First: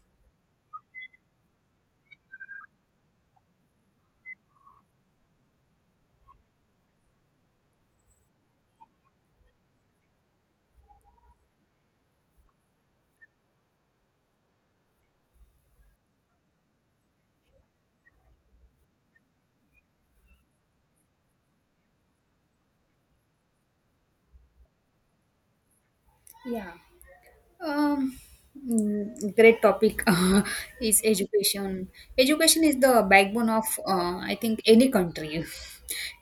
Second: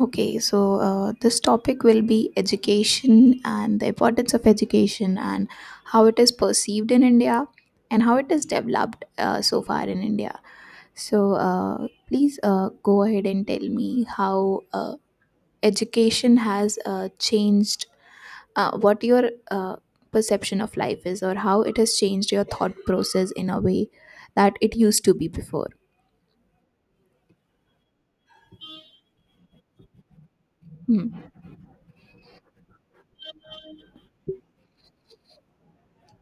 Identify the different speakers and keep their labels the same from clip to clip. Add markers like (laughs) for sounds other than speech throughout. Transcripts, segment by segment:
Speaker 1: Okay, so this topic will be education and the importance of education and how it is perceived in India and how it is developed so far in India. So please go ahead and tell me how education has changed what your perception of life is or how it has changed your thought process in a way that it used to be before.
Speaker 2: Yeah. Um, great topic (laughs) is
Speaker 1: Hmm.
Speaker 2: education. Education is the backbone of, I think, any country.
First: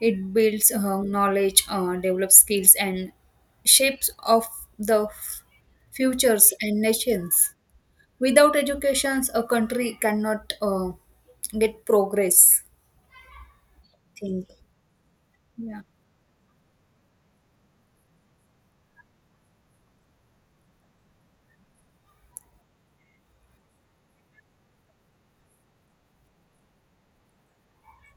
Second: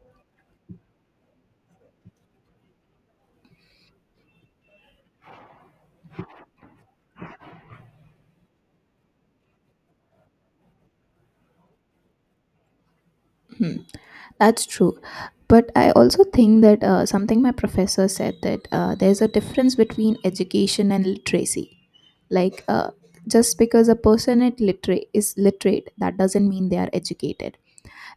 Speaker 2: It builds knowledge, develops skills, and shapes of the futures and nations. Without education, a country cannot get progress.
Speaker 1: Hmm,
Speaker 2: I think.
Speaker 1: that's true. But
Speaker 2: Yeah.
Speaker 1: I also think that something my professor said, that there's a difference between education and literacy. Like, just because a person is literate, that doesn't mean they are educated.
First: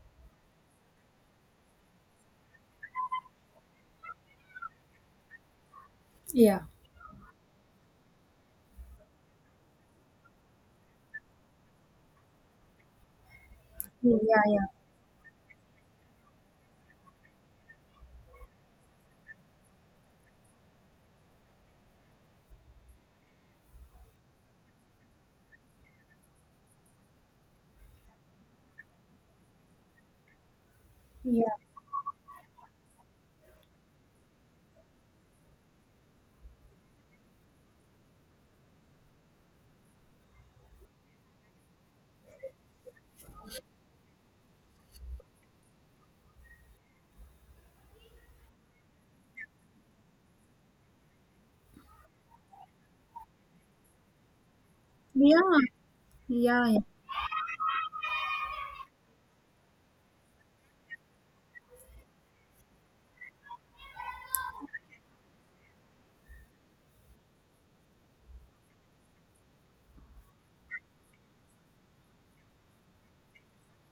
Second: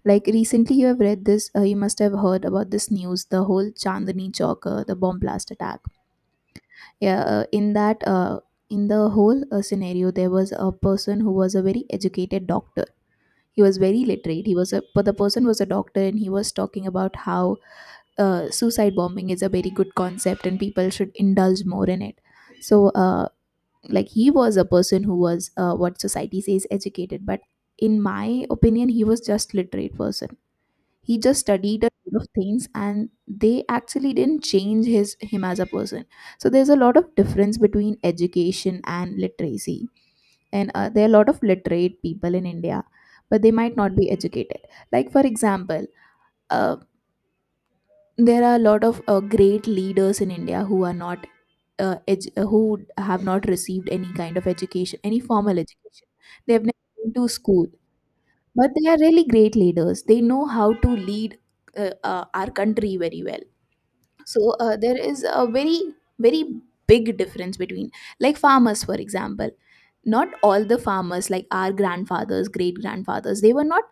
Speaker 1: Like, recently you have read this. You must have heard about this news, the whole Chandni Chowk, the bomb blast attack.
Speaker 2: Yeah.
Speaker 1: Yeah, in that, in the whole scenario, there was a person who was a very educated doctor. He was very
Speaker 2: Yeah.
Speaker 1: literate. He
Speaker 2: Yeah.
Speaker 1: was a But the person was a doctor, and he was talking about how suicide bombing is a very good concept and people should indulge more in it. So like, he was a person who was what society says educated, but in my opinion he was just literate person. He just
Speaker 2: Yeah.
Speaker 1: studied a lot of things, and they actually didn't change his him as a person. So there's a lot of difference between education and literacy. And there are a lot of literate people in India, but they might not be educated. Like, for example, uh, there are a lot of great leaders in India who are not who have not received any kind of education, any
Speaker 2: Yeah.
Speaker 1: formal education. They have
Speaker 2: Yeah.
Speaker 1: never been to school, but they are really great leaders. They know how to lead our country very well. So there is a very, very big difference between, like, farmers, for example. Not all the farmers, like our grandfathers, great grandfathers, they were not,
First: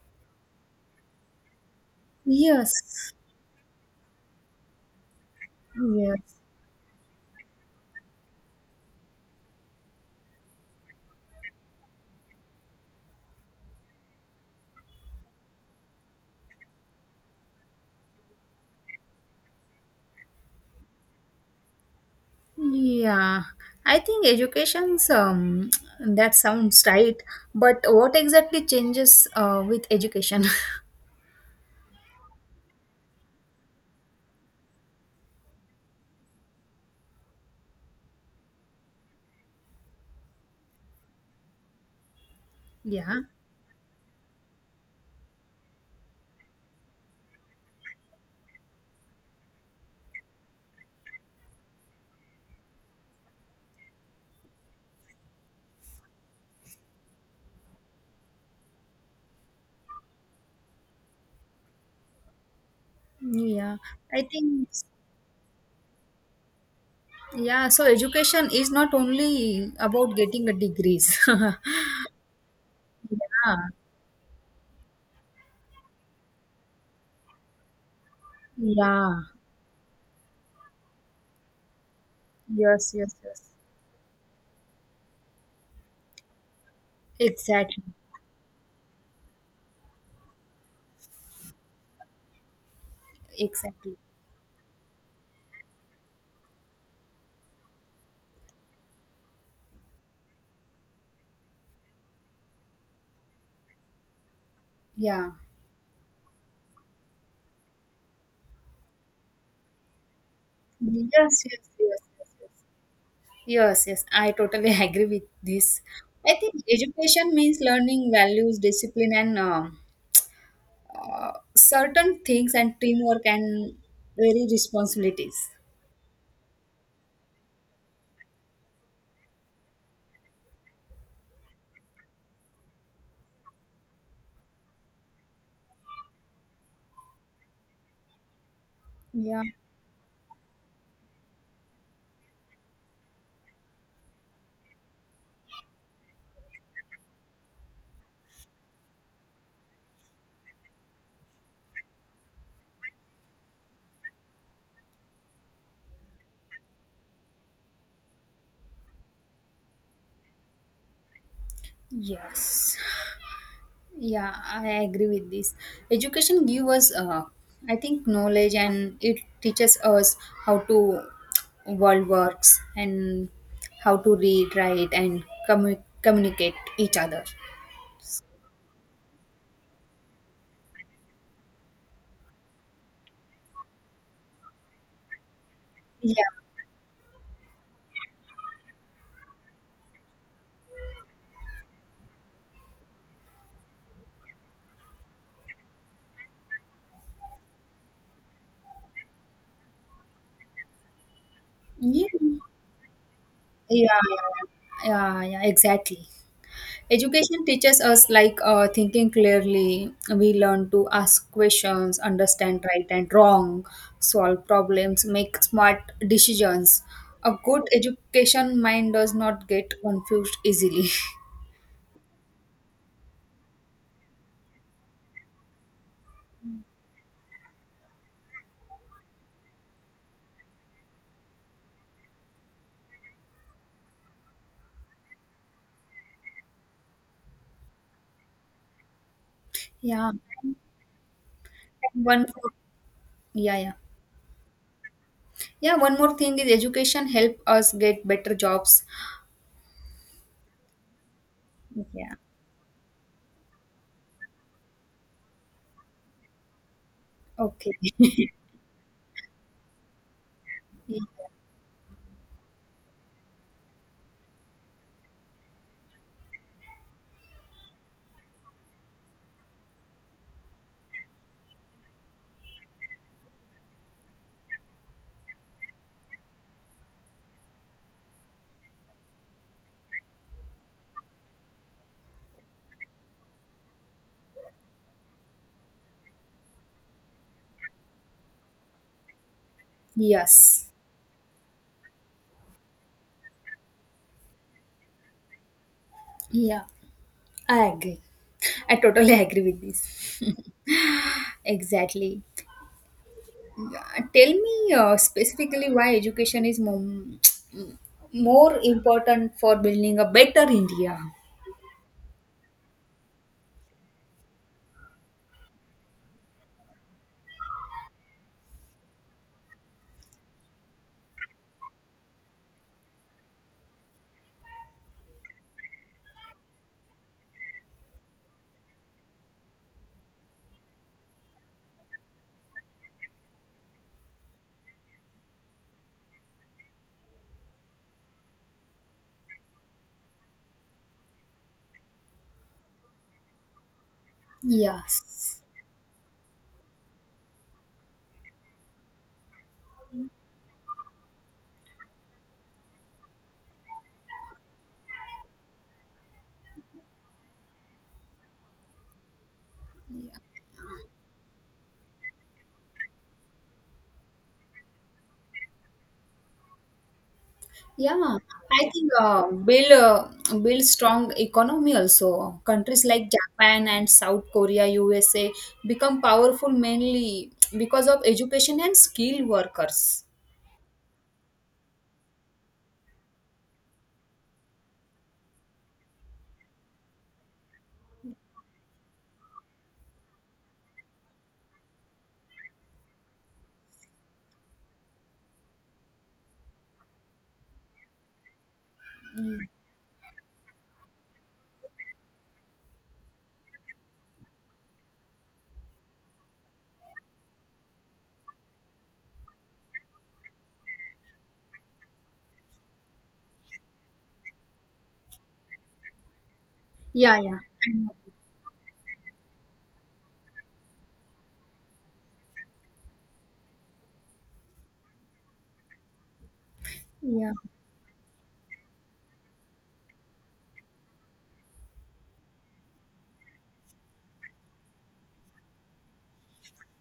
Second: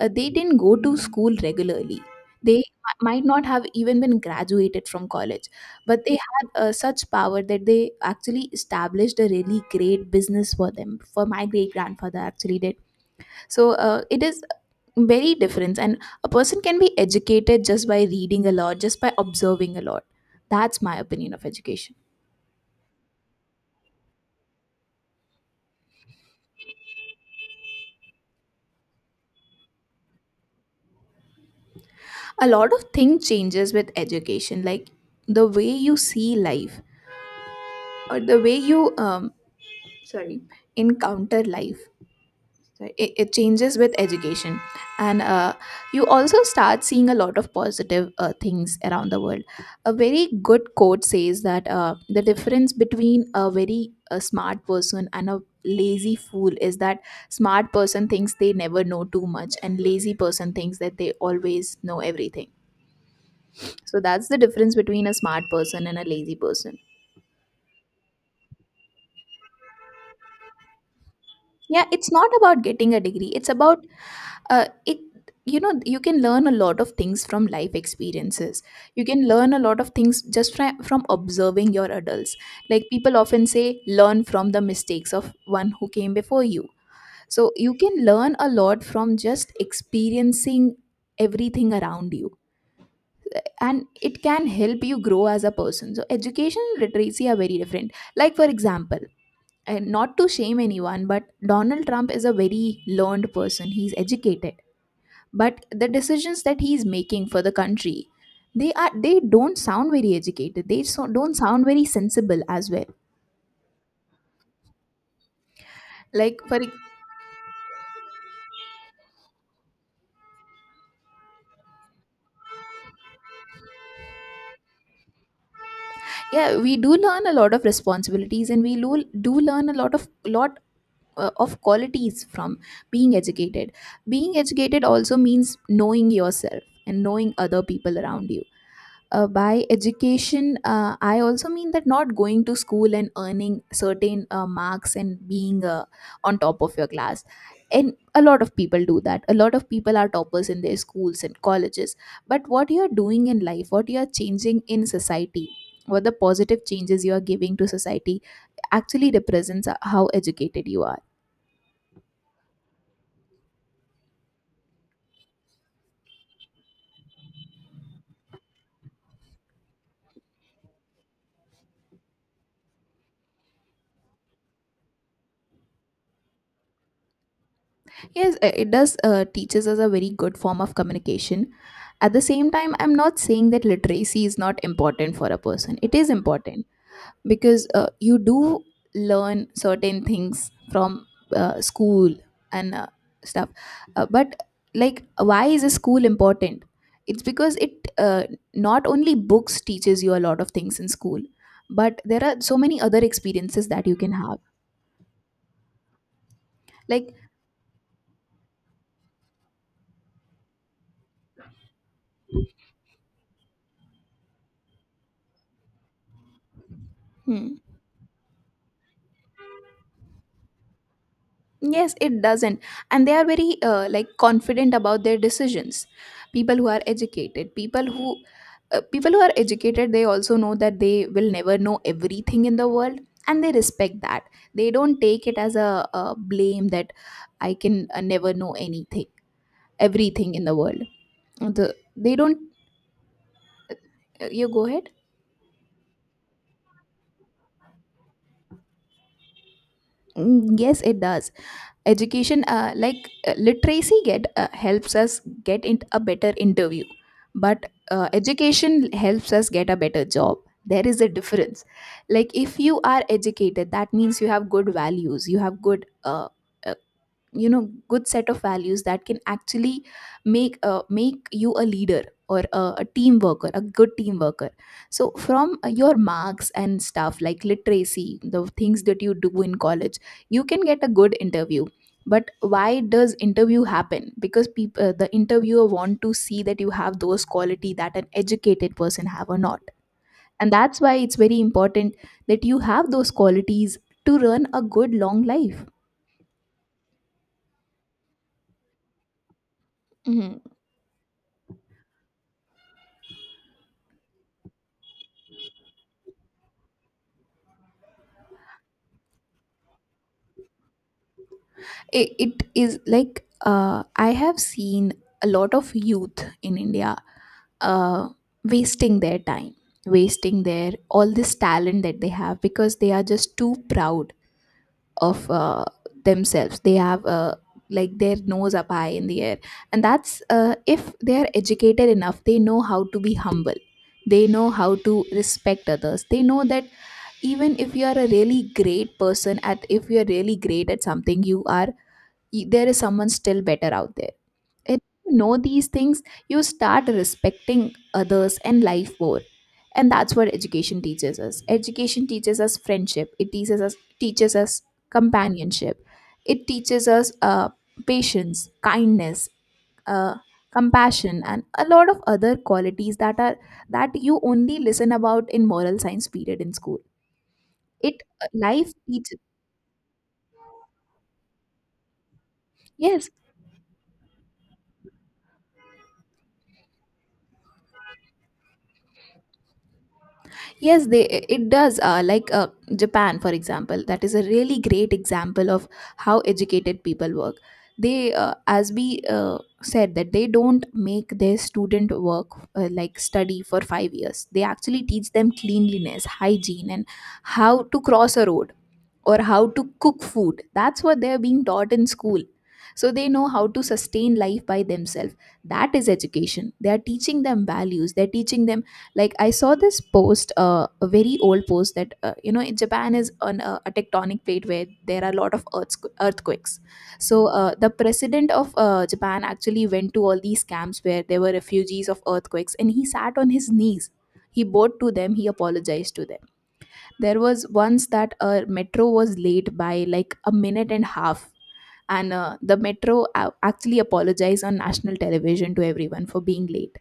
Speaker 1: they didn't go to school regularly.
Speaker 2: Yes.
Speaker 1: Might not have even been graduated from college, but they
Speaker 2: Yes.
Speaker 1: had such power that they actually established a really great business for them. For my great grandfather, actually did. So it is very difference, and a person can be educated just by reading a lot, just by observing a lot. That's my opinion of education.
Speaker 2: Yeah, I think education's (tsk) that sounds right, but what exactly changes with education? (laughs)
Speaker 1: A lot of thing changes with education, like the way you see life, or the way you sorry, encounter life. So it,
Speaker 2: Yeah,
Speaker 1: it changes with education. And you also start seeing a lot of positive things around the world. A very good quote says that the difference between a very smart person and a lazy fool is that smart person thinks they never know too much, and lazy person thinks that they always know everything.
Speaker 2: yeah.
Speaker 1: So
Speaker 2: I
Speaker 1: that's the
Speaker 2: think,
Speaker 1: difference between a smart person and a lazy person.
Speaker 2: yeah, so education is not only about getting a degrees. (laughs)
Speaker 1: Yeah, it's not about getting a degree. It's
Speaker 2: Yeah,
Speaker 1: about it you know you can learn a lot of things from life experiences. You
Speaker 2: yeah.
Speaker 1: can learn a lot of things just from observing your adults. Like,
Speaker 2: Yes, yes,
Speaker 1: people
Speaker 2: yes.
Speaker 1: often say, learn from the mistakes of one who came before you. So you
Speaker 2: Exactly.
Speaker 1: can learn a lot from just experiencing everything around you, and
Speaker 2: Exactly.
Speaker 1: it can help you grow as a person. So education and literacy are very different. Like, for example, and not to shame anyone, but Donald Trump is a very learned person, he's educated.
Speaker 2: Yeah.
Speaker 1: But the decisions that he's making for the country, they don't sound very educated. They
Speaker 2: Yes,
Speaker 1: don't
Speaker 2: yes, yes,
Speaker 1: sound very
Speaker 2: yes,
Speaker 1: sensible
Speaker 2: yes.
Speaker 1: as well.
Speaker 2: Yes, yes, I totally (laughs) agree with this. I
Speaker 1: Like,
Speaker 2: think
Speaker 1: for...
Speaker 2: education means learning values, discipline, and certain things, and teamwork and very responsibilities.
Speaker 1: yeah, we do learn a lot of responsibilities, and do learn a lot of qualities from being educated. Being educated also means knowing yourself and knowing other people around you.
Speaker 2: Yeah,
Speaker 1: By education, I also mean that not going to school and earning certain marks and being on top of your class. And a lot of people do that. A lot of people are toppers in their schools and colleges, but what you're doing in life, what you're changing in society, what the positive changes you are giving to society actually represents how educated you are.
Speaker 2: yes, yeah, I agree with this. Education gives us, I think, knowledge, and it teaches us how to world works and how to read, write, and communicate each other.
Speaker 1: Yes, it does teaches us a very good form of communication. At the same time, I'm not saying that literacy is not important for a person. It is
Speaker 2: Yeah,
Speaker 1: important, because you do learn certain things from school and stuff. But like, why is a school important? It's because it uh, not only books teaches you a lot of things in school, but
Speaker 2: yeah.
Speaker 1: there are so many other experiences that you
Speaker 2: Yeah,
Speaker 1: can have.
Speaker 2: yeah, yeah, exactly.
Speaker 1: Like...
Speaker 2: Education teaches us like thinking clearly. We learn to ask questions, understand right and wrong, solve problems, make smart decisions. A
Speaker 1: hmm.
Speaker 2: good education mind does not get confused easily. (laughs)
Speaker 1: Yes, it doesn't. And they are very like confident about their decisions. People who are educated, people who are educated, they also know that they will never know everything in the world, and they respect that. They don't take it as a blame that I can never know anything,
Speaker 2: Yeah.
Speaker 1: everything in the world. The, they
Speaker 2: One
Speaker 1: don't,
Speaker 2: more, yeah, yeah.
Speaker 1: You go ahead.
Speaker 2: Yeah, one more thing is education help us get better jobs.
Speaker 1: Mm. Yes, it does.
Speaker 2: Yeah.
Speaker 1: Education like literacy get helps us get in a better interview, but
Speaker 2: Okay. (laughs)
Speaker 1: education helps us get a better job. There is a difference. Like, if you are educated, that means you have good values. You have good uh, you know good set of values that can actually make you a leader, or a team worker, a good team worker. So from your marks and stuff, like literacy, the things that you do in college, you can get a good interview. But why does interview happen? Because people the interviewer want to see that you have those quality that an educated person have or not. And
Speaker 2: Yes.
Speaker 1: that's why it's very important that you have those qualities to run a good long life.
Speaker 2: Yeah. I agree. I totally (laughs) agree with this.
Speaker 1: Mhm.
Speaker 2: (laughs) Exactly. Tell me specifically why education is more important for building a better India.
Speaker 1: It is like, I have seen a lot of youth in India, uh, wasting their time, wasting their all this talent that they have, because they are just too proud of themselves. They have like their nose up high in the air. And that's if they are educated enough, they know how to be humble. They know how to respect others. They know that even if you are a really great person at if you are really great at something, there is someone still better out there. And you know,
Speaker 2: Yes.
Speaker 1: these things, you start respecting others and life more. And that's what education teaches us. Education teaches us friendship. It teaches us companionship. It teaches us patience, kindness, uh, compassion, and a lot of other qualities that you only listen about in moral science period in school.
Speaker 2: Yeah,
Speaker 1: It
Speaker 2: I
Speaker 1: Life
Speaker 2: think
Speaker 1: teaches.
Speaker 2: build strong economy also. Countries like
Speaker 1: Yes.
Speaker 2: Japan and South Korea, USA become powerful mainly because of education and skilled workers.
Speaker 1: Yes, they it does. Like, Japan, for example, that is a really great example of how educated people work. As we said, that they don't make their student work, like study for 5 years. They actually teach them cleanliness, hygiene, and how to cross a road, or how to cook food. That's what they're being taught in school. So they know how to sustain life by themselves. That is education. They are teaching them values. They're teaching them, like, I saw this post, a very old post that in Japan is on a tectonic plate where there are a lot of earthquakes.
Speaker 2: Yeah,
Speaker 1: So
Speaker 2: yeah. I
Speaker 1: the
Speaker 2: know.
Speaker 1: president of Japan actually went to all these camps where there were refugees of earthquakes, and he sat on his knees. He bowed to them. He apologized to them. There
Speaker 2: Yeah.
Speaker 1: was once that a metro was late by like a minute and a half, and the metro actually apologized on national television to everyone for being late.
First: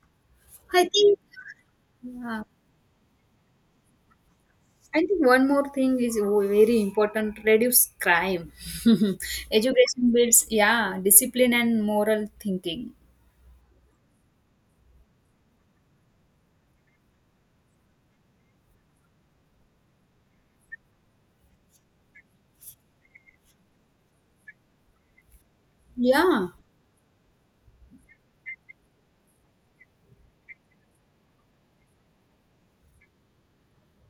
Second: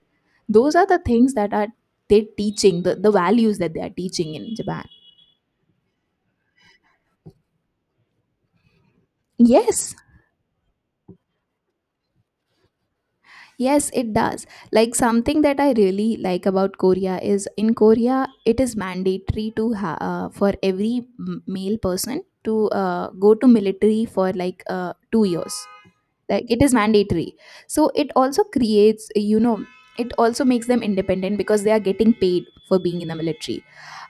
Speaker 1: Those are
Speaker 2: I
Speaker 1: the
Speaker 2: think,
Speaker 1: things that are— they're
Speaker 2: yeah.
Speaker 1: teaching the values that they are teaching in Japan.
Speaker 2: I think one more thing is very important reduce crime. (laughs)
Speaker 1: Yes.
Speaker 2: Education builds, yeah, discipline and moral thinking.
Speaker 1: Yes, it does. Like something that I really like about Korea is in Korea it is mandatory for every male person to go to military for like 2 years.
Speaker 2: Yeah,
Speaker 1: Like it is mandatory. So it also creates. It also makes them independent because they are getting paid for being in the military,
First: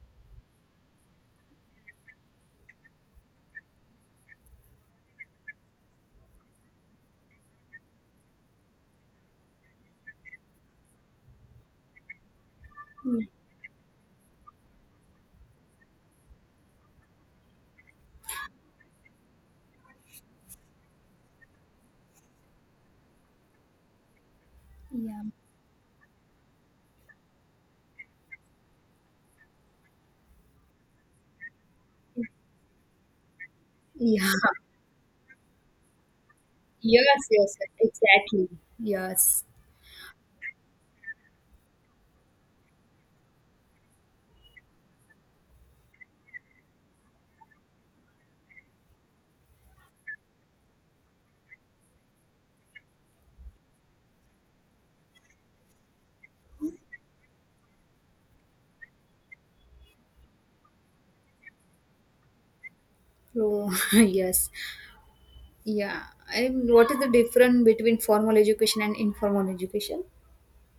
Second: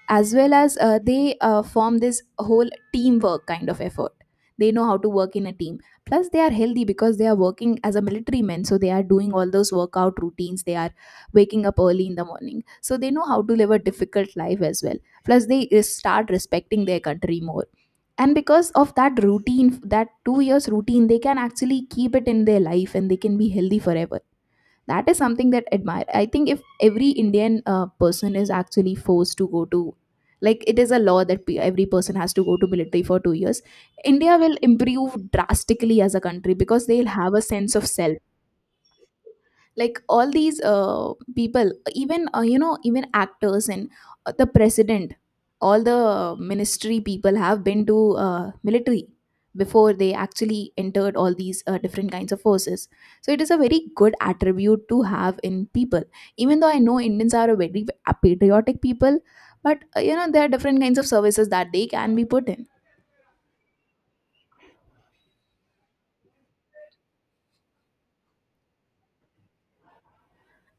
Speaker 1: as well as they form this whole teamwork kind of effort. They know how to work in a team. Plus, they are healthy because they are working as a military men, so they are doing all those workout routines. They are waking up early in the morning, so they know how to live a difficult life as well. Plus, they start respecting their country more. And because of that routine, that 2 years routine, they can actually keep it in their life, and they can be healthy forever. That is
Speaker 2: yeah.
Speaker 1: something that admire. I think if every Indian person is actually forced to go to— like it is a law that every person has to go to military for 2 years,
Speaker 2: Yeah,
Speaker 1: India will improve drastically as a country,
Speaker 2: (laughs)
Speaker 1: because they'll
Speaker 2: yes,
Speaker 1: have a
Speaker 2: yes,
Speaker 1: sense of—
Speaker 2: exactly. Yes,
Speaker 1: like all these people, even even actors and the president, all the ministry people have been to military before they actually entered all these different kinds of forces. So it is a very good attribute to have in people. Even though I know Indians are a very patriotic people, but there are different kinds of services that they can be put in.
Speaker 2: so, (laughs) yes, yeah. And what is the difference between formal education and informal education?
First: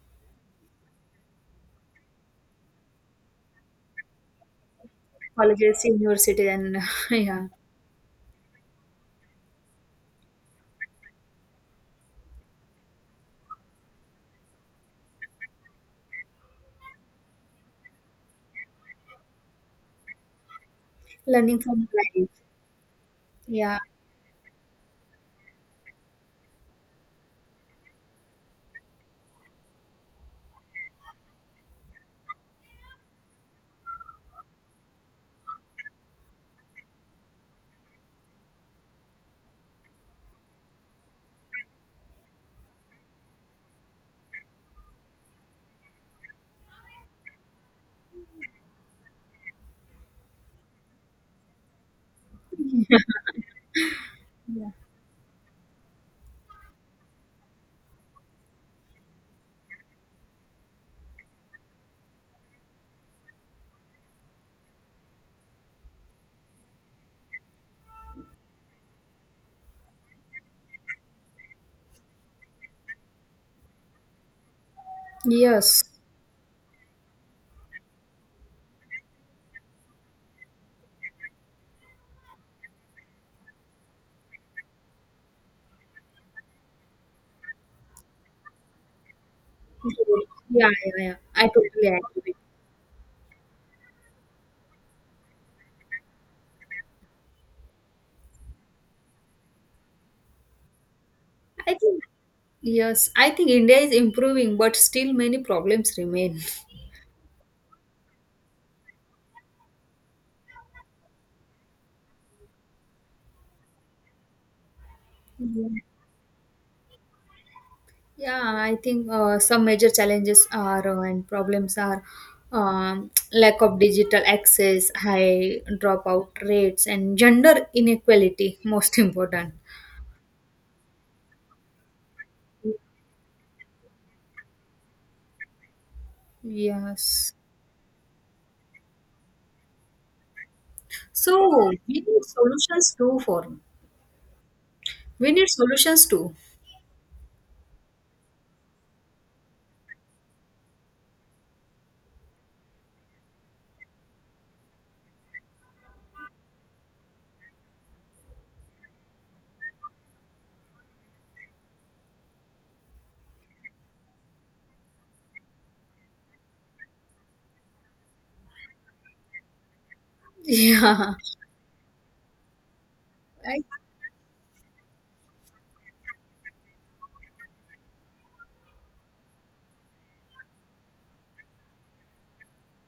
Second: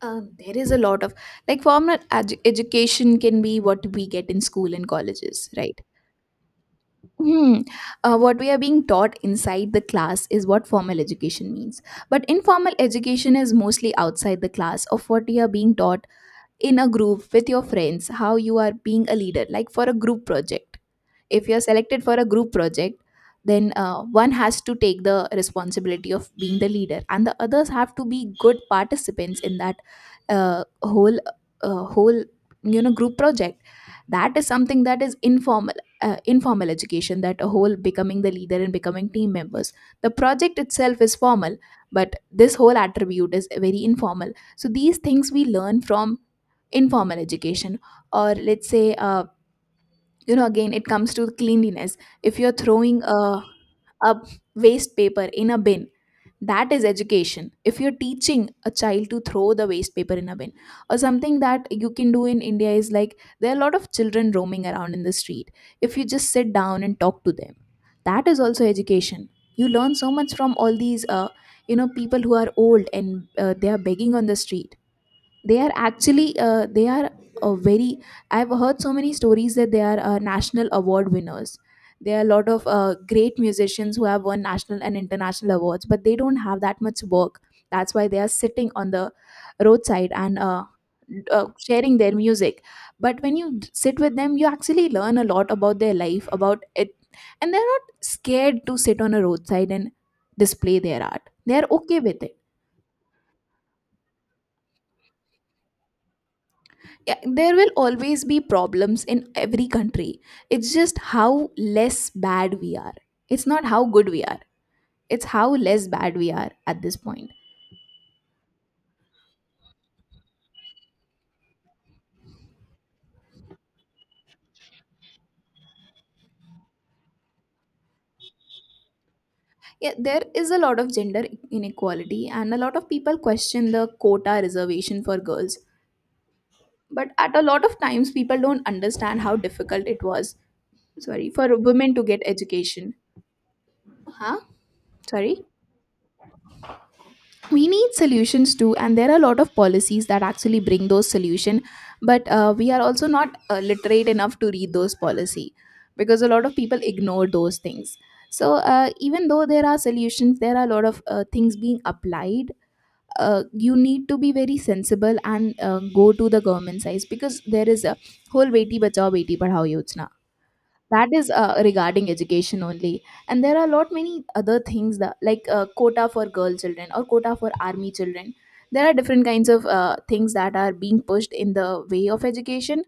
Speaker 1: There is a lot of— like formal education can be what we get in school and colleges, right?
Speaker 2: Colleges, university, and (laughs) yeah,
Speaker 1: Hmm. What we are being taught inside the class is what formal education means. But informal education is mostly outside the class of what you are being taught in a group with your friends, how you are being a leader, like for a group project. If
Speaker 2: learning
Speaker 1: you're
Speaker 2: from
Speaker 1: selected for a
Speaker 2: life.
Speaker 1: group project, then
Speaker 2: Yeah,
Speaker 1: one has to take the responsibility of being the leader and the others have to be good participants in that uh, whole whole group project. That is something that is informal, informal education, that a whole becoming the leader and becoming team members. The project itself is formal, but this whole attribute is very informal, so these things we learn from informal education. Or let's say, again it comes to cleanliness. If you're throwing a
Speaker 2: yeah.
Speaker 1: waste paper in a bin, that is education. If you're teaching a child to throw the waste paper in a bin, or something that you can do in India is like there are a lot of children roaming around in the street. If you just sit down and talk to them, that is also education. You learn so much from all these people who are old and they are begging on the street. They are
Speaker 2: Yes,
Speaker 1: actually, they are a very— I've heard so many stories that they are national award winners. There are a lot of great musicians who have won national and international awards, but they don't have that much work. That's why they are sitting on the roadside and
Speaker 2: yeah, yeah, yeah. I totally
Speaker 1: sharing their
Speaker 2: agree.
Speaker 1: music. But when you sit with them, you actually learn a lot about their life, about it. And they're not scared to sit on a roadside and display their art. They're
Speaker 2: I
Speaker 1: okay
Speaker 2: think,
Speaker 1: with it.
Speaker 2: yes, I think India is improving, but still many problems remain.
Speaker 1: Yeah, there will always be problems in every country. It's just how less bad we are. It's not how good we are. It's how
Speaker 2: Yeah,
Speaker 1: less bad we are at this point.
Speaker 2: yeah, I think some major challenges are and problems are lack of digital access, high dropout rates, and gender inequality. Most important.
Speaker 1: Yeah, there is a lot of gender inequality, and a lot of people question the quota reservation for girls. But
Speaker 2: Yes.
Speaker 1: at a lot of times, people don't understand how difficult it was. Sorry, for
Speaker 2: So we
Speaker 1: women to
Speaker 2: need
Speaker 1: get
Speaker 2: solutions
Speaker 1: education.
Speaker 2: too. For
Speaker 1: Huh?
Speaker 2: we
Speaker 1: Sorry?
Speaker 2: need solutions too. (laughs)
Speaker 1: We need solutions too, and there are a lot of policies that actually bring those solution. But we are also not literate enough to read those policy, because a lot of people ignore those things. So even though there are solutions, there are a lot of things being applied. You need to be very sensible and go to the government size, because there is a whole beti bachao beti padhao yojana that
Speaker 2: Yeah.
Speaker 1: is regarding education only. And there
Speaker 2: I,
Speaker 1: are a lot many other things that, like quota for girl children or quota for army children. There are different kinds of things that are being pushed in the way of education.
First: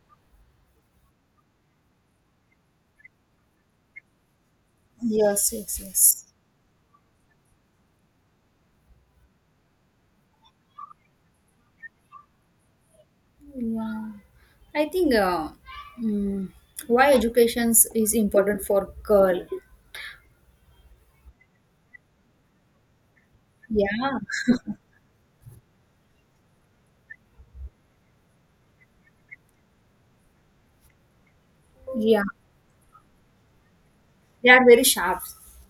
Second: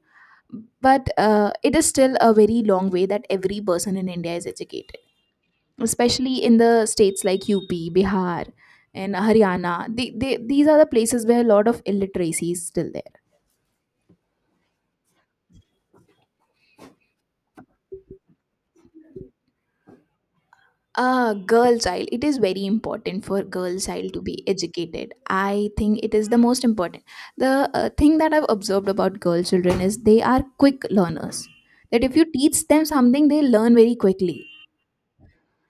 Speaker 1: But it is still a very long way that every person in India is educated,
Speaker 2: yes. Yes. Yes.
Speaker 1: especially in the states like UP, Bihar, and Haryana. These are the places where a lot of illiteracy is still there.
Speaker 2: Yeah, I think mm, why education is important for girl.
Speaker 1: Girl child, it is very important for girl child
Speaker 2: Yeah,
Speaker 1: to be educated. I think it is the most important. The thing that I've observed about girl children is they are quick learners, that if
Speaker 2: yeah,
Speaker 1: you teach them something, they learn very quickly.
Speaker 2: they are very sharp.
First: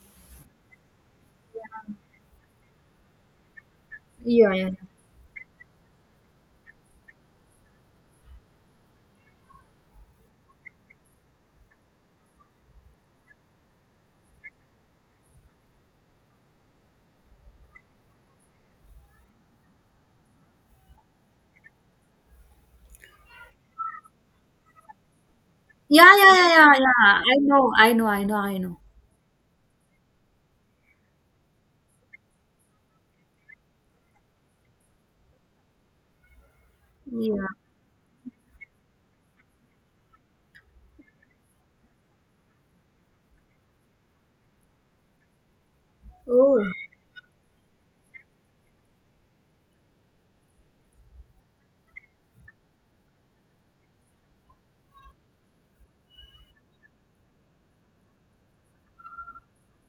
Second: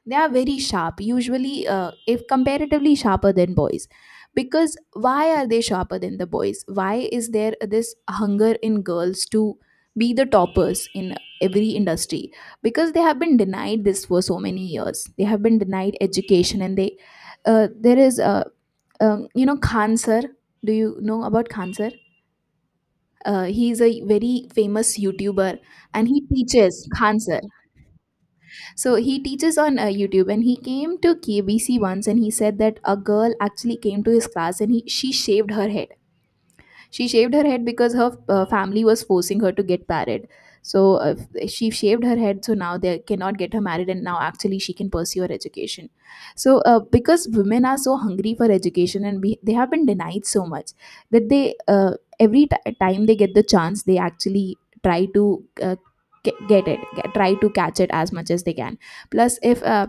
Speaker 1: They are very sharp, usually,
Speaker 2: Yeah,
Speaker 1: if comparatively sharper than boys.
Speaker 2: yeah, yeah,
Speaker 1: Because why are they sharper than the boys? Why is there this hunger in girls to be the toppers in every industry? Because they have been denied this for so many years. They have been denied education, and they— there is a, you know, Khan Sir— do you know about Khan Sir? He is a very famous YouTuber, and
Speaker 2: yeah,
Speaker 1: he
Speaker 2: yeah, yeah, yeah.
Speaker 1: teaches,
Speaker 2: Yeah.
Speaker 1: Khan
Speaker 2: I
Speaker 1: Sir.
Speaker 2: know, I know, I know, I know.
Speaker 1: So he teaches on YouTube, and he came to KBC once, and he said that a girl actually came to his class, and he she shaved her hair. She shaved her
Speaker 2: Yeah.
Speaker 1: head because her family was forcing her to get married. So she shaved her head, so now they cannot get her married, and now actually she can pursue her education. So
Speaker 2: Oh,
Speaker 1: because women are so hungry for education, and they have been denied so much that they— every time they get the chance, they actually try to. Uh, try to catch it as much as they can. Plus if uh,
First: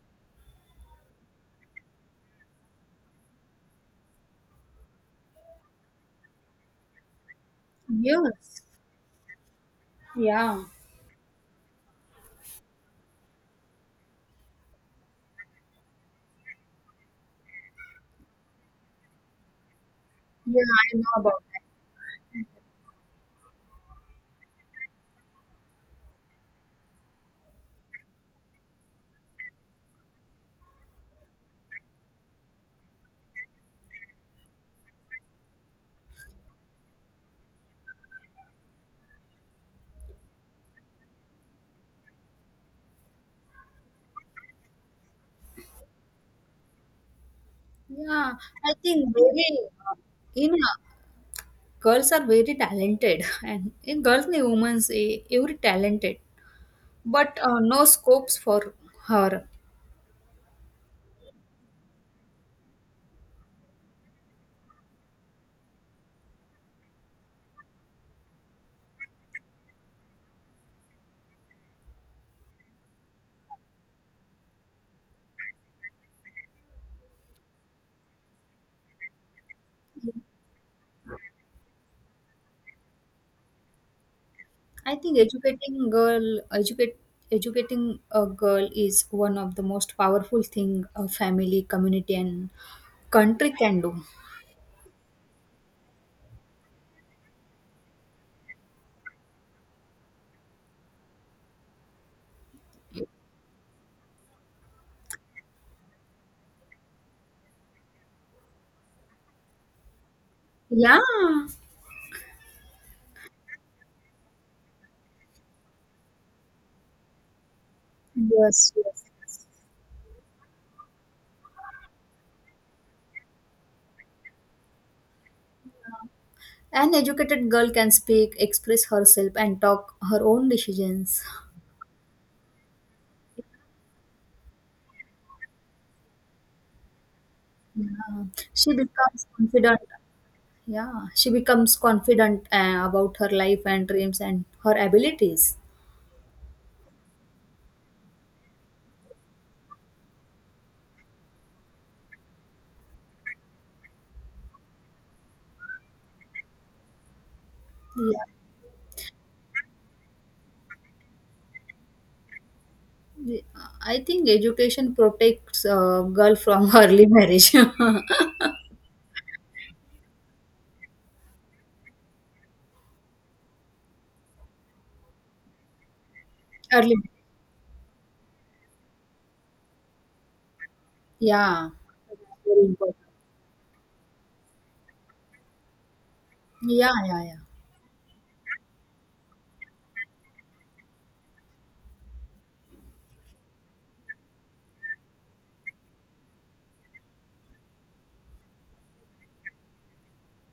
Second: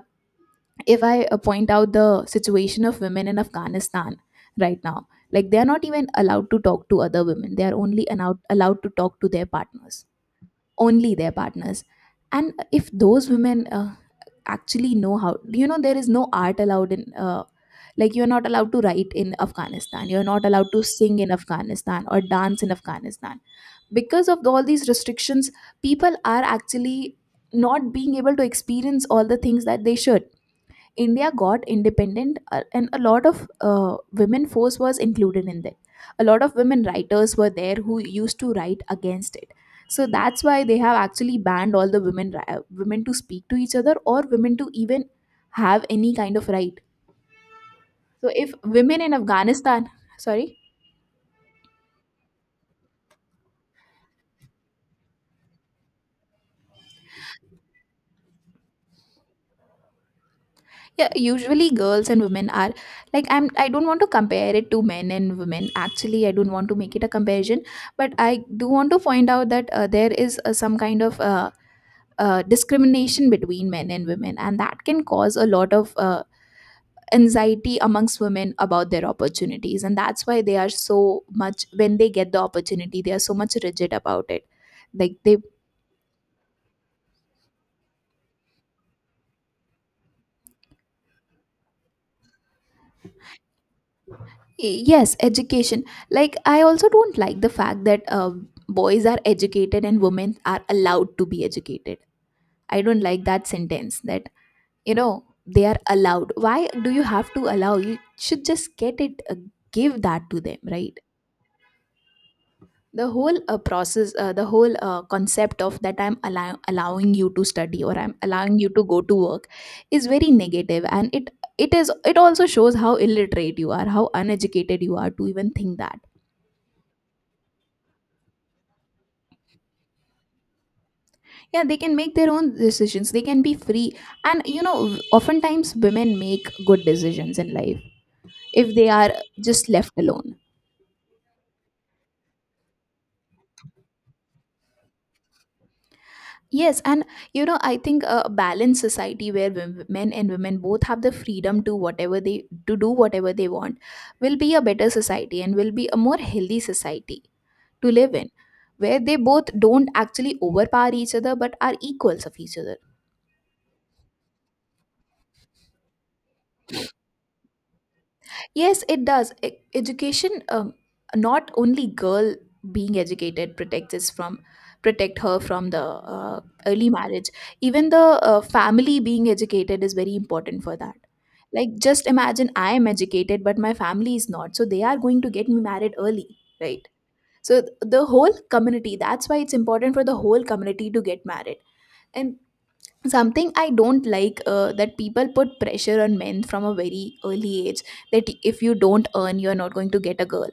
Speaker 1: if I point out the situation of women in Afghanistan right now, like they are not even allowed to talk to other women. They are only allowed
Speaker 2: yes.
Speaker 1: allowed to talk to their partners,
Speaker 2: Yeah,
Speaker 1: only their partners. And if those women actually know how, there is no art allowed in. Like you're not allowed to write in Afghanistan, you're not
Speaker 2: yeah,
Speaker 1: allowed to
Speaker 2: I know
Speaker 1: sing in
Speaker 2: about that.
Speaker 1: Afghanistan or dance in Afghanistan. Because of all these restrictions, people are actually not being able to experience all the things that they should. India got independent, and a lot of women force was included in that. A lot of women writers were there who used to write against it. So that's why they have actually banned all the women women to speak to each other, or women to even have any kind of right. So
Speaker 2: Yeah,
Speaker 1: if
Speaker 2: I
Speaker 1: women in
Speaker 2: think very
Speaker 1: Afghanistan,
Speaker 2: uh, in
Speaker 1: sorry—
Speaker 2: girls are very talented, (laughs) and in girls and women every talented, but no scopes for her.
Speaker 1: yeah, usually girls and women are— like, I'm— I don't want to compare it to men and women. Actually, I don't want to make it a comparison, but I do want to point out that there is some kind of discrimination between men and women, and that can cause a lot of anxiety amongst women about their opportunities. And that's why they are so much— when they get the opportunity, they are so much rigid about it.
Speaker 2: I
Speaker 1: Like
Speaker 2: think
Speaker 1: they—
Speaker 2: educating a girl is one of the most powerful thing a family, community, and country can do.
Speaker 1: yes, education. Like, I also don't like the fact that boys are educated and women are allowed to be educated. I don't like that sentence that, you know, they are allowed. Why do you have to allow? You should just get it. Give that to them, right?
Speaker 2: Yeah.
Speaker 1: The whole process, the whole concept of that, I'm allowing you to study or I'm allowing you
Speaker 2: Yes.
Speaker 1: to go
Speaker 2: Yes.
Speaker 1: to work, is very negative. And it also shows how illiterate you are, how uneducated you are to even think that.
Speaker 2: An educated girl can speak, express herself, and talk her own decisions.
Speaker 1: Yeah, they can make their own decisions. They can be free. And, oftentimes women make good decisions in life
Speaker 2: Yeah. She
Speaker 1: if they are
Speaker 2: becomes
Speaker 1: just
Speaker 2: confident.
Speaker 1: left alone.
Speaker 2: Yeah, she becomes confident about her life and dreams and her abilities.
Speaker 1: Yes. And, I think a balanced society where men and women both have the freedom to do whatever they want will be a better society and will be a more healthy society to live in, where they both don't actually overpower each other but are equals of each other.
Speaker 2: Yeah, I think education protects a girl from (laughs) early marriage. (laughs)
Speaker 1: Yes, it does. Education, not only girl being educated protect her from the early
Speaker 2: Early,
Speaker 1: marriage. Even the family being educated is very important for that.
Speaker 2: yeah,
Speaker 1: Like, just imagine
Speaker 2: very
Speaker 1: I am
Speaker 2: important.
Speaker 1: educated, but my family is not, so they are going to get me married early, right?
Speaker 2: Yeah, yeah, yeah,
Speaker 1: So the whole community. That's why it's important for the whole community to get married. And something I don't like that people put pressure on men from a very early age that if you don't earn you're not going to get a girl.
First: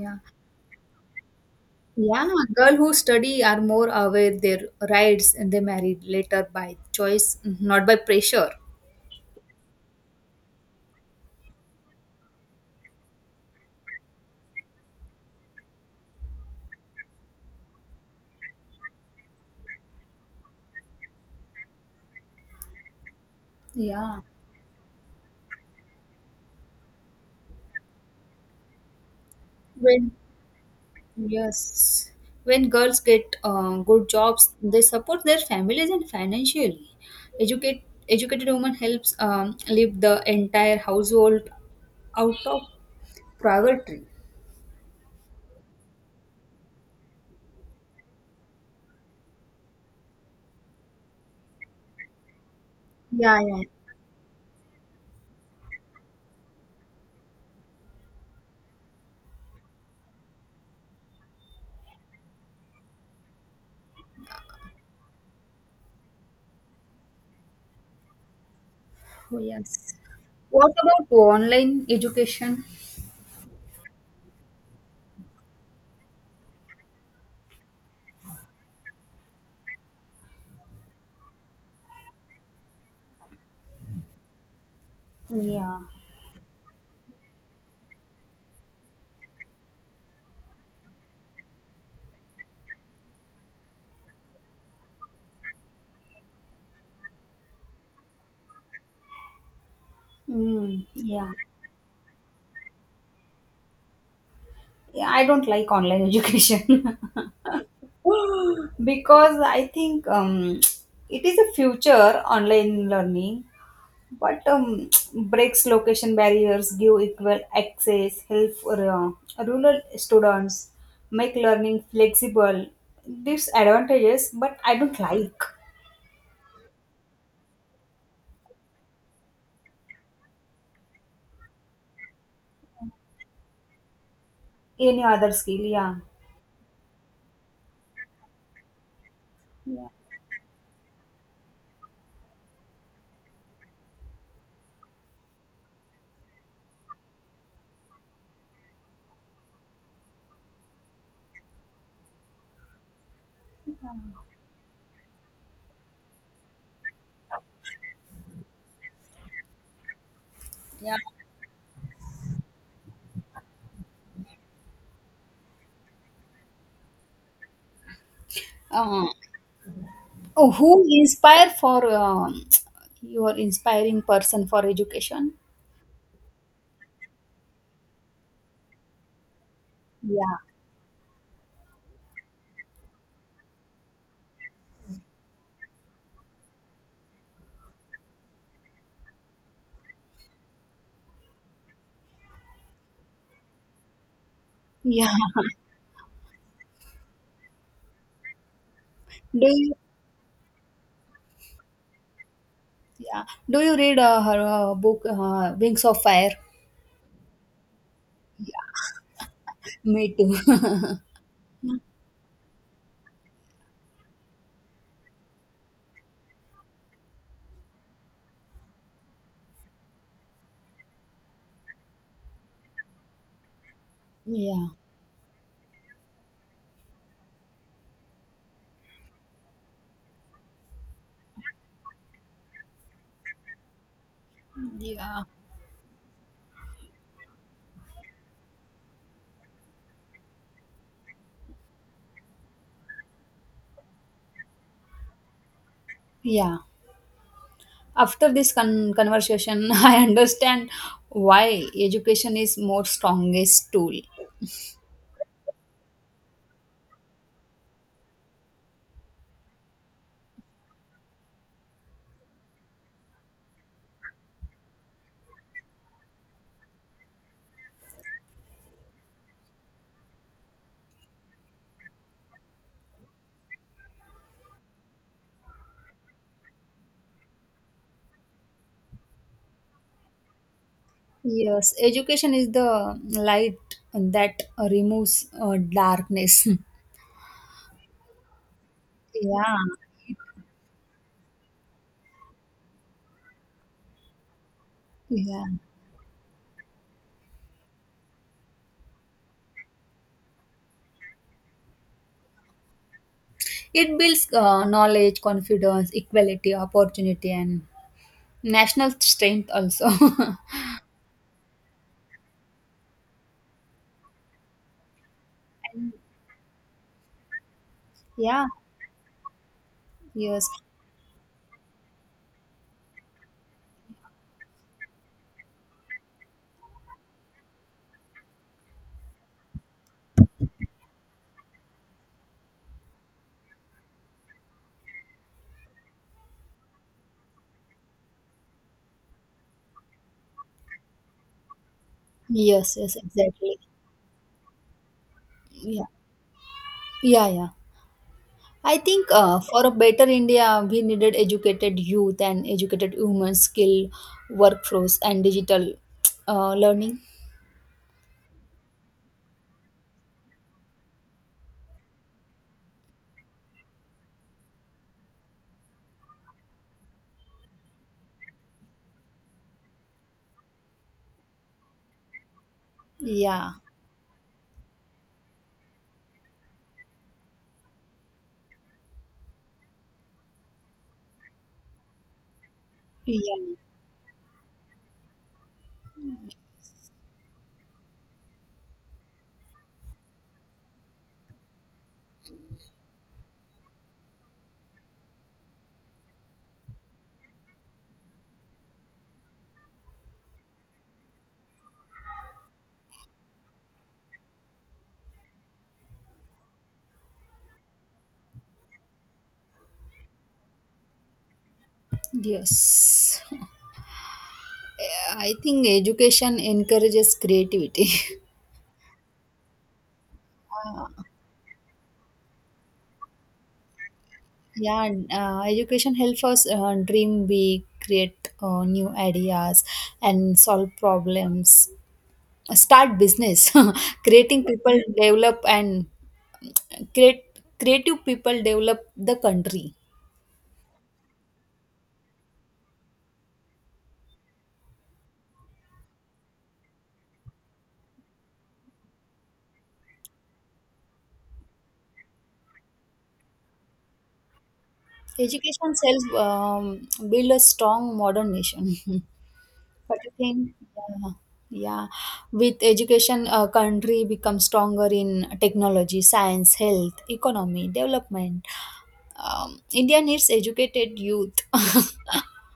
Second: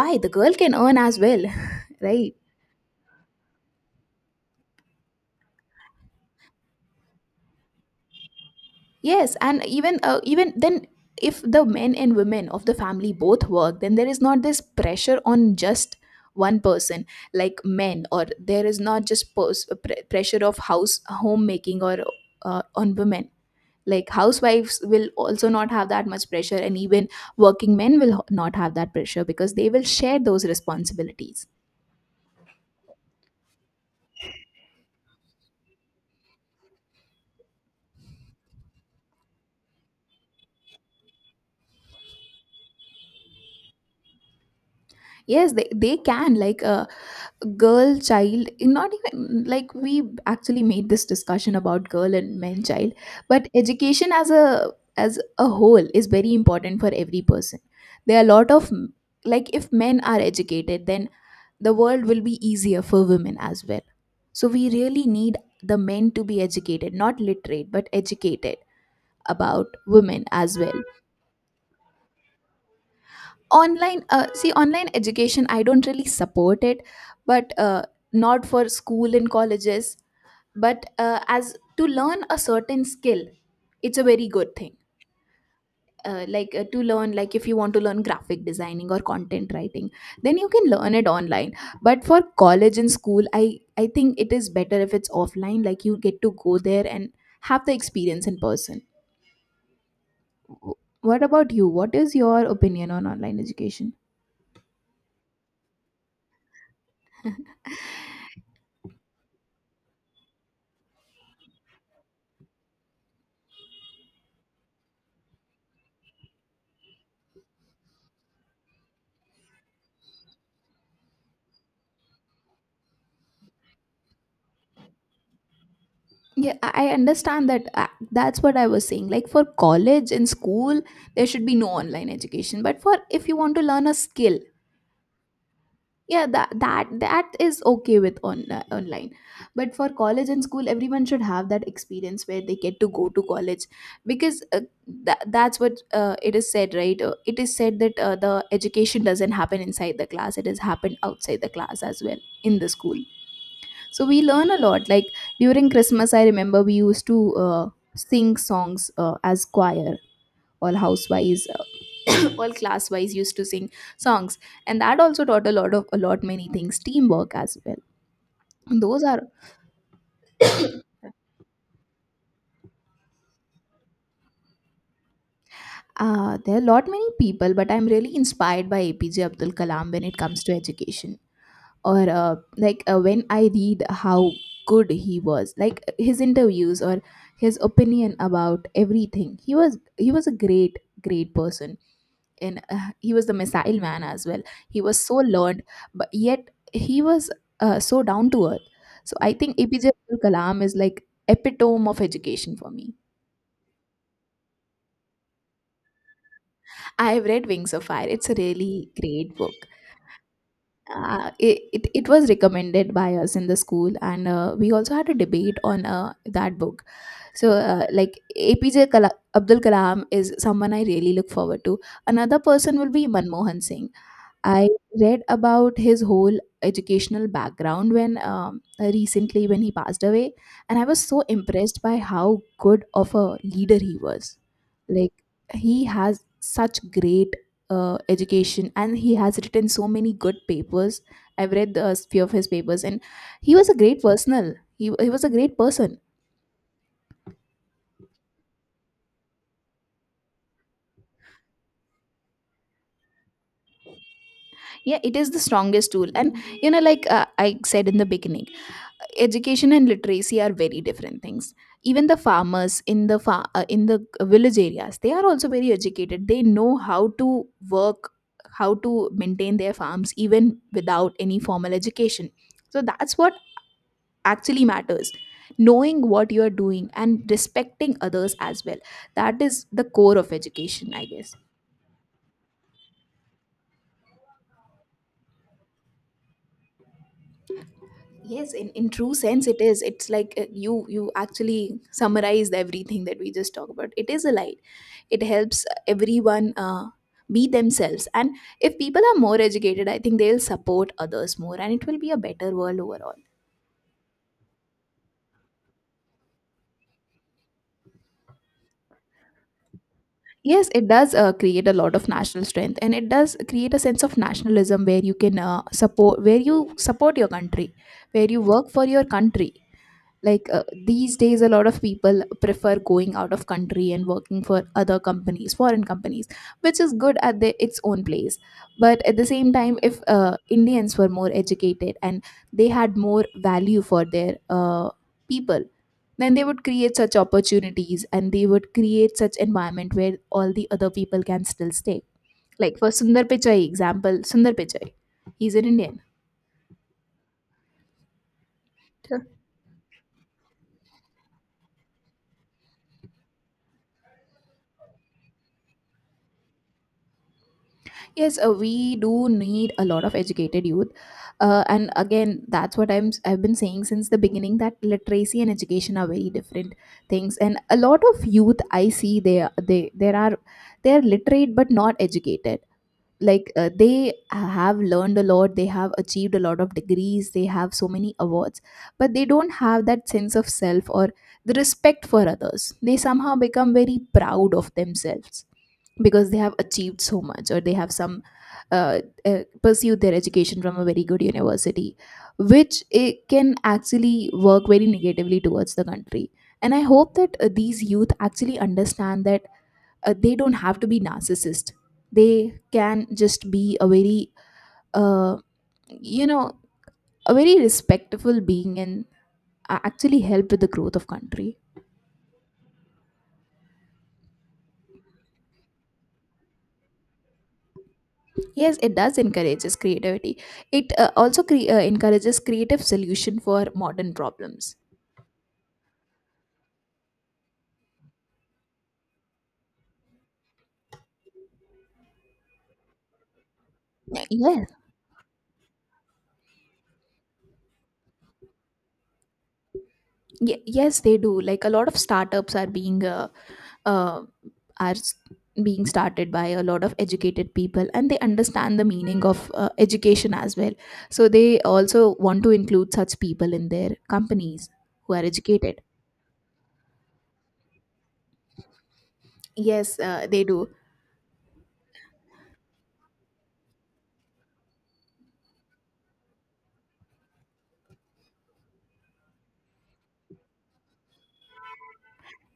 Speaker 1: Why the girl can earn as well? (laughs)
Speaker 2: yeah.
Speaker 1: Right?
Speaker 2: Girl who study are more aware their rights, and they marry later by choice, not by pressure.
Speaker 1: Yes, and even even then, if the men and women of the family both work, then there is not this pressure on just one person like men, or there is not just pressure of house homemaking or on women. Like
Speaker 2: Yeah,
Speaker 1: housewives will also not have that much pressure, and even working men will not have that pressure because they will
Speaker 2: when
Speaker 1: share those responsibilities.
Speaker 2: yes, when girls get good jobs, they support their families and financially. Educated woman helps lift the entire household out of privately.
Speaker 1: Yes, they can. Like a girl child, not even, like, we actually made this discussion about girl and men child,
Speaker 2: Yeah,
Speaker 1: but
Speaker 2: yeah.
Speaker 1: education as a whole is very important for every person. There are a lot of, like, if men are educated, then the world will be easier for women as well. So we really need the men to be educated, not literate, but educated
Speaker 2: Oh,
Speaker 1: about
Speaker 2: yes.
Speaker 1: women as
Speaker 2: What
Speaker 1: well.
Speaker 2: about online education?
Speaker 1: Online, see, online education, I don't really support it, but not for school and colleges, but as to learn a certain skill, it's a very good thing.
Speaker 2: Yeah.
Speaker 1: To learn, like, if you want to learn graphic designing or content writing, then you can learn it online. But for college and school, I think it is better if it's offline, like you get to go there and have the experience in person. W-
Speaker 2: Mm,
Speaker 1: what
Speaker 2: yeah.
Speaker 1: about you? What is your opinion on online education?
Speaker 2: Yeah, I don't like online education (gasps) (laughs) because I think it is a future online learning, but (tsk) breaks location barriers, give equal access, help for, rural students, make learning flexible. These advantages, but I don't like
Speaker 1: Yeah, I understand that that's what I was saying, like for college and school there should be no online education, but for, if you want to learn a skill,
Speaker 2: any other skill. Yeah.
Speaker 1: yeah, that is okay with on online. But for college and school, everyone should have that experience where they get to go to college, because that's what it is said, right? It is said that the education doesn't happen inside the class, it has happened outside the class as well, in the school. So we learn a lot. Like, during Christmas, I remember we used to sing songs as choir. All
Speaker 2: Yeah.
Speaker 1: housewives, all class wise, used to sing songs, and that also taught a lot of a lot many things, teamwork as well. Those
Speaker 2: Uh,
Speaker 1: are,
Speaker 2: oh, who inspire for (tsk) your inspiring person for education?
Speaker 1: there are a lot many people, but I'm really inspired by APJ Abdul Kalam when it
Speaker 2: Yeah.
Speaker 1: comes to education. Or like When I read how good he was, like his interviews or his opinion about everything. He was, he was a great great person. In He was the missile man as well. He was
Speaker 2: Yeah.
Speaker 1: so
Speaker 2: (laughs)
Speaker 1: learned, but yet he was so down to earth. So I
Speaker 2: Do
Speaker 1: think
Speaker 2: you?
Speaker 1: APJ Abdul Kalam is like epitome of education for me.
Speaker 2: Yeah. Do you read her book Wings of Fire?
Speaker 1: I have read Wings of Fire. It's a really
Speaker 2: Yeah.
Speaker 1: great book.
Speaker 2: Me too. (laughs)
Speaker 1: It, it, it was recommended by us in the school, and we also had a debate on that book. So like, Abdul Kalam is someone I really look forward to. Another person will be Manmohan Singh. I
Speaker 2: Yeah.
Speaker 1: read about his whole educational background when recently, when he passed away, and I was so impressed by how good of a leader he was. Like,
Speaker 2: Yeah.
Speaker 1: he has such great education, and he has written so many good papers. I've read a few of his papers, and he was a great personal. He was a great person.
Speaker 2: Yeah. After this conversation, (laughs) I understand why education is more strongest tool.
Speaker 1: Yeah, it is the strongest tool, and you know, like I said in the beginning, education and literacy are very different things. Even the farmers in the in the village areas, they are also very educated. They know how to work, how to maintain their farms even without any formal education. So that's what actually matters: knowing what you are doing and respecting others as well. That is the core of education, I guess.
Speaker 2: Yes, education is the light that removes darkness. (laughs)
Speaker 1: Yes, in true sense,
Speaker 2: Yeah,
Speaker 1: it is. It's like, you you actually summarized everything that we just talked about. It is a light. It
Speaker 2: yeah.
Speaker 1: helps everyone be themselves, and if people are more educated, I think they'll support others more, and it will be a better world overall.
Speaker 2: It builds knowledge, confidence, equality, opportunity, and national strength also.
Speaker 1: Yes,
Speaker 2: (laughs)
Speaker 1: it does create a lot of national strength, and it does create a sense of nationalism where you can
Speaker 2: And
Speaker 1: support where you support your country, where you
Speaker 2: yeah,
Speaker 1: work for your country.
Speaker 2: yes,
Speaker 1: Like these days, a lot of people prefer going out of country and working for other companies, foreign companies, which is good at the, its own place. But at the same time, if Indians were more educated and they had more value for their people, then they would create such opportunities and they would create such environment where all the other people can still stay.
Speaker 2: yes,
Speaker 1: Like, for
Speaker 2: yes,
Speaker 1: Sundar Pichai,
Speaker 2: exactly.
Speaker 1: example, Sundar Pichai, he's an
Speaker 2: Yeah,
Speaker 1: Indian.
Speaker 2: yeah, yeah. I think for a better India, we needed educated youth and educated women, skill, workforce, and digital learning.
Speaker 1: Yes, we do need a lot of educated youth, and again, that's what I've been saying since the beginning, that literacy and education are very different things. And a lot of youth I see, they are- they there are they are literate but not educated. Like
Speaker 2: Yeah,
Speaker 1: they have learned a lot, they have achieved a lot of degrees, they have so many awards, but they don't have that sense of self or the respect for others. They somehow
Speaker 2: yeah,
Speaker 1: become very proud of themselves because they have achieved so much, or they have some uh, pursued their education from a very good university, which it can actually work very negatively towards the country. And I hope that these youth actually understand that they don't have to be narcissist. They can just be a very uh, you know a very respectful being, and actually help with the growth of country.
Speaker 2: yes. I think education encourages creativity.
Speaker 1: Yes, it does encourages creativity. It uh,
Speaker 2: (laughs)
Speaker 1: also cre- uh, encourages creative solution for modern problems.
Speaker 2: Yeah, and education helps us dream big, create new ideas, and solve problems. Start business. (laughs) Creating
Speaker 1: Yes,
Speaker 2: people develop and create creative people develop the country.
Speaker 1: Yes, they do. Like, a lot of startups are being uh, are s- being started by a lot of educated people, and they understand the meaning of education as well. So they also want to include such people in their companies who are
Speaker 2: Education
Speaker 1: educated.
Speaker 2: self build a strong modern nation. (laughs) But
Speaker 1: Yes,
Speaker 2: I
Speaker 1: they
Speaker 2: think,
Speaker 1: do.
Speaker 2: yeah, yeah. With education, a country becomes stronger in technology, science, health, economy, development. India needs educated youth. (laughs)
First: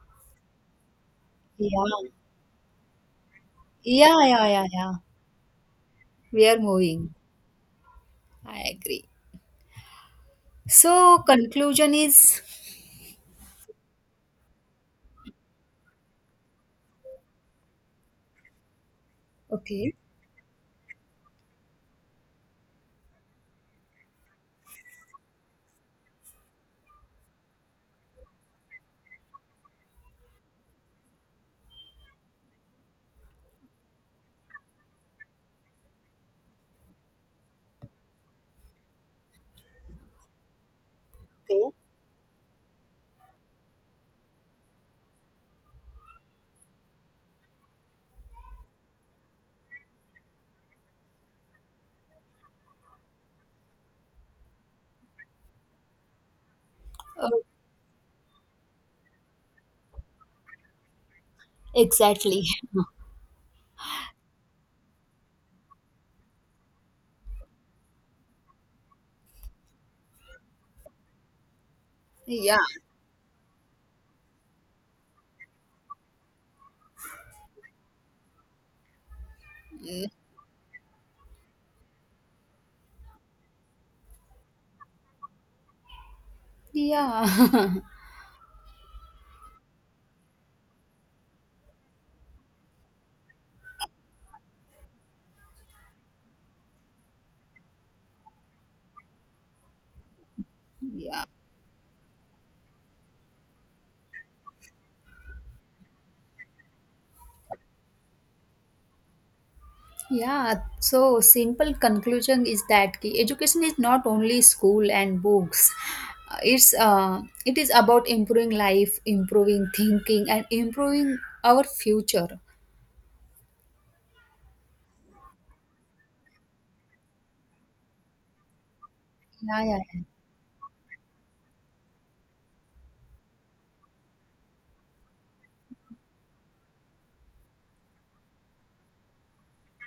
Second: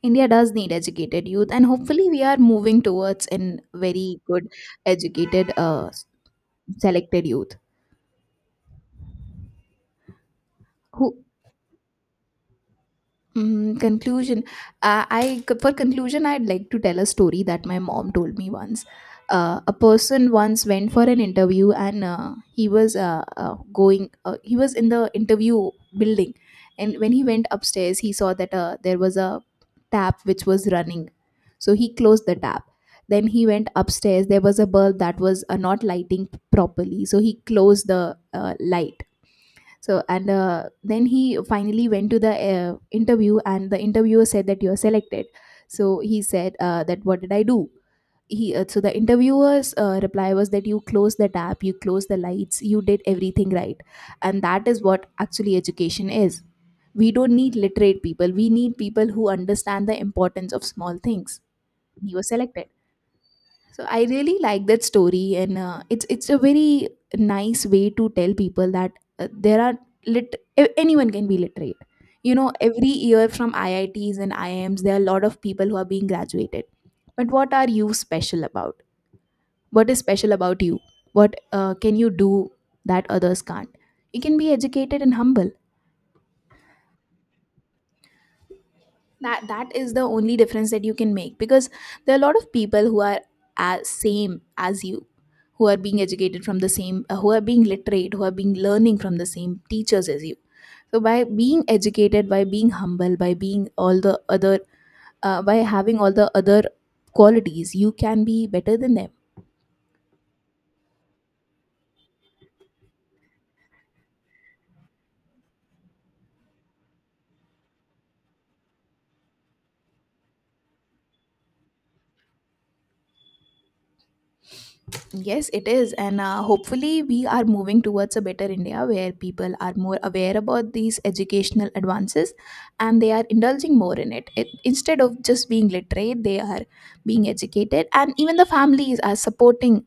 Speaker 1: India does need educated youth, and
Speaker 2: Yeah,
Speaker 1: hopefully, we are moving towards in very
Speaker 2: yeah, yeah,
Speaker 1: good,
Speaker 2: yeah, yeah.
Speaker 1: educated,
Speaker 2: We are moving.
Speaker 1: selected youth
Speaker 2: I agree.
Speaker 1: who,
Speaker 2: So conclusion is
Speaker 1: mm, conclusion. I For conclusion, I'd like to tell a story that my mom told me once. A
Speaker 2: okay.
Speaker 1: person once went for an interview, and he was going. He was in the interview building, and when he went upstairs, he saw that there was a tap which was running. So he closed the tap. Then he went upstairs. There was a bulb that was not lighting properly, so he closed the light. So, and then he
Speaker 2: Okay.
Speaker 1: finally went to the interview, and the interviewer said that you are selected. So he said that what did I do? He so the interviewer's reply was that you closed the tap, you closed the lights, you did everything right, and that is what actually education is. We
Speaker 2: Uh,
Speaker 1: don't need literate people. We need people who understand the importance of small things. He was
Speaker 2: exactly.
Speaker 1: selected.
Speaker 2: (laughs)
Speaker 1: So I really like that story, and it's a very nice way to tell people that there are anyone can be literate. You know,
Speaker 2: Yeah.
Speaker 1: every year from IITs and IIMs, there are a lot of people who are being graduated. But what are you special about? What is special about you? What can you do that others can't? You can be educated and humble.
Speaker 2: Yeah.
Speaker 1: That is the only difference that you can make, because there are a lot of people who are as same as you, who are being educated from the same who are being literate, who are being learning from the same teachers as you. So by
Speaker 2: (laughs) Yeah.
Speaker 1: being educated, by being humble, by being all the other by having all the other qualities, you can be better than them.
Speaker 2: Yeah, so simple conclusion is that ki education is not only school and books. It is about improving life, improving thinking, and improving our future.
Speaker 1: Yes, it is. And hopefully, we are moving towards a better India where people
Speaker 2: Yeah,
Speaker 1: are
Speaker 2: yeah.
Speaker 1: more aware about these educational advances, and they are indulging more in it. Instead of just being literate, they are being educated. And even the families are supporting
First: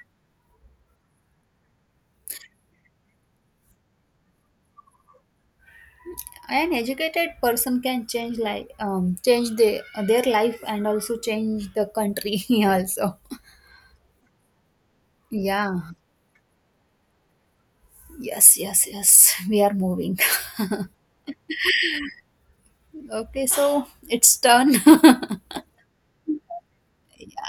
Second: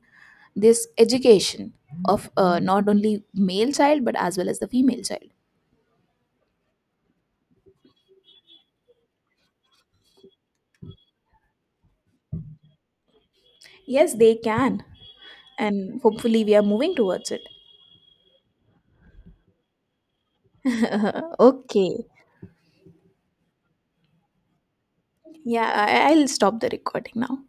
Speaker 1: this education of not only male child but as well as the female child.
Speaker 2: Yeah. An educated person can change life, change their life, and also change the country (laughs) also.
Speaker 1: Yes, they can.
Speaker 2: Yeah.
Speaker 1: And hopefully, we are moving towards it.
Speaker 2: Yes, yes, yes. We are moving. (laughs)
Speaker 1: (laughs) Okay.
Speaker 2: Okay, so it's done. (laughs)
Speaker 1: Yeah, I'll stop the recording now.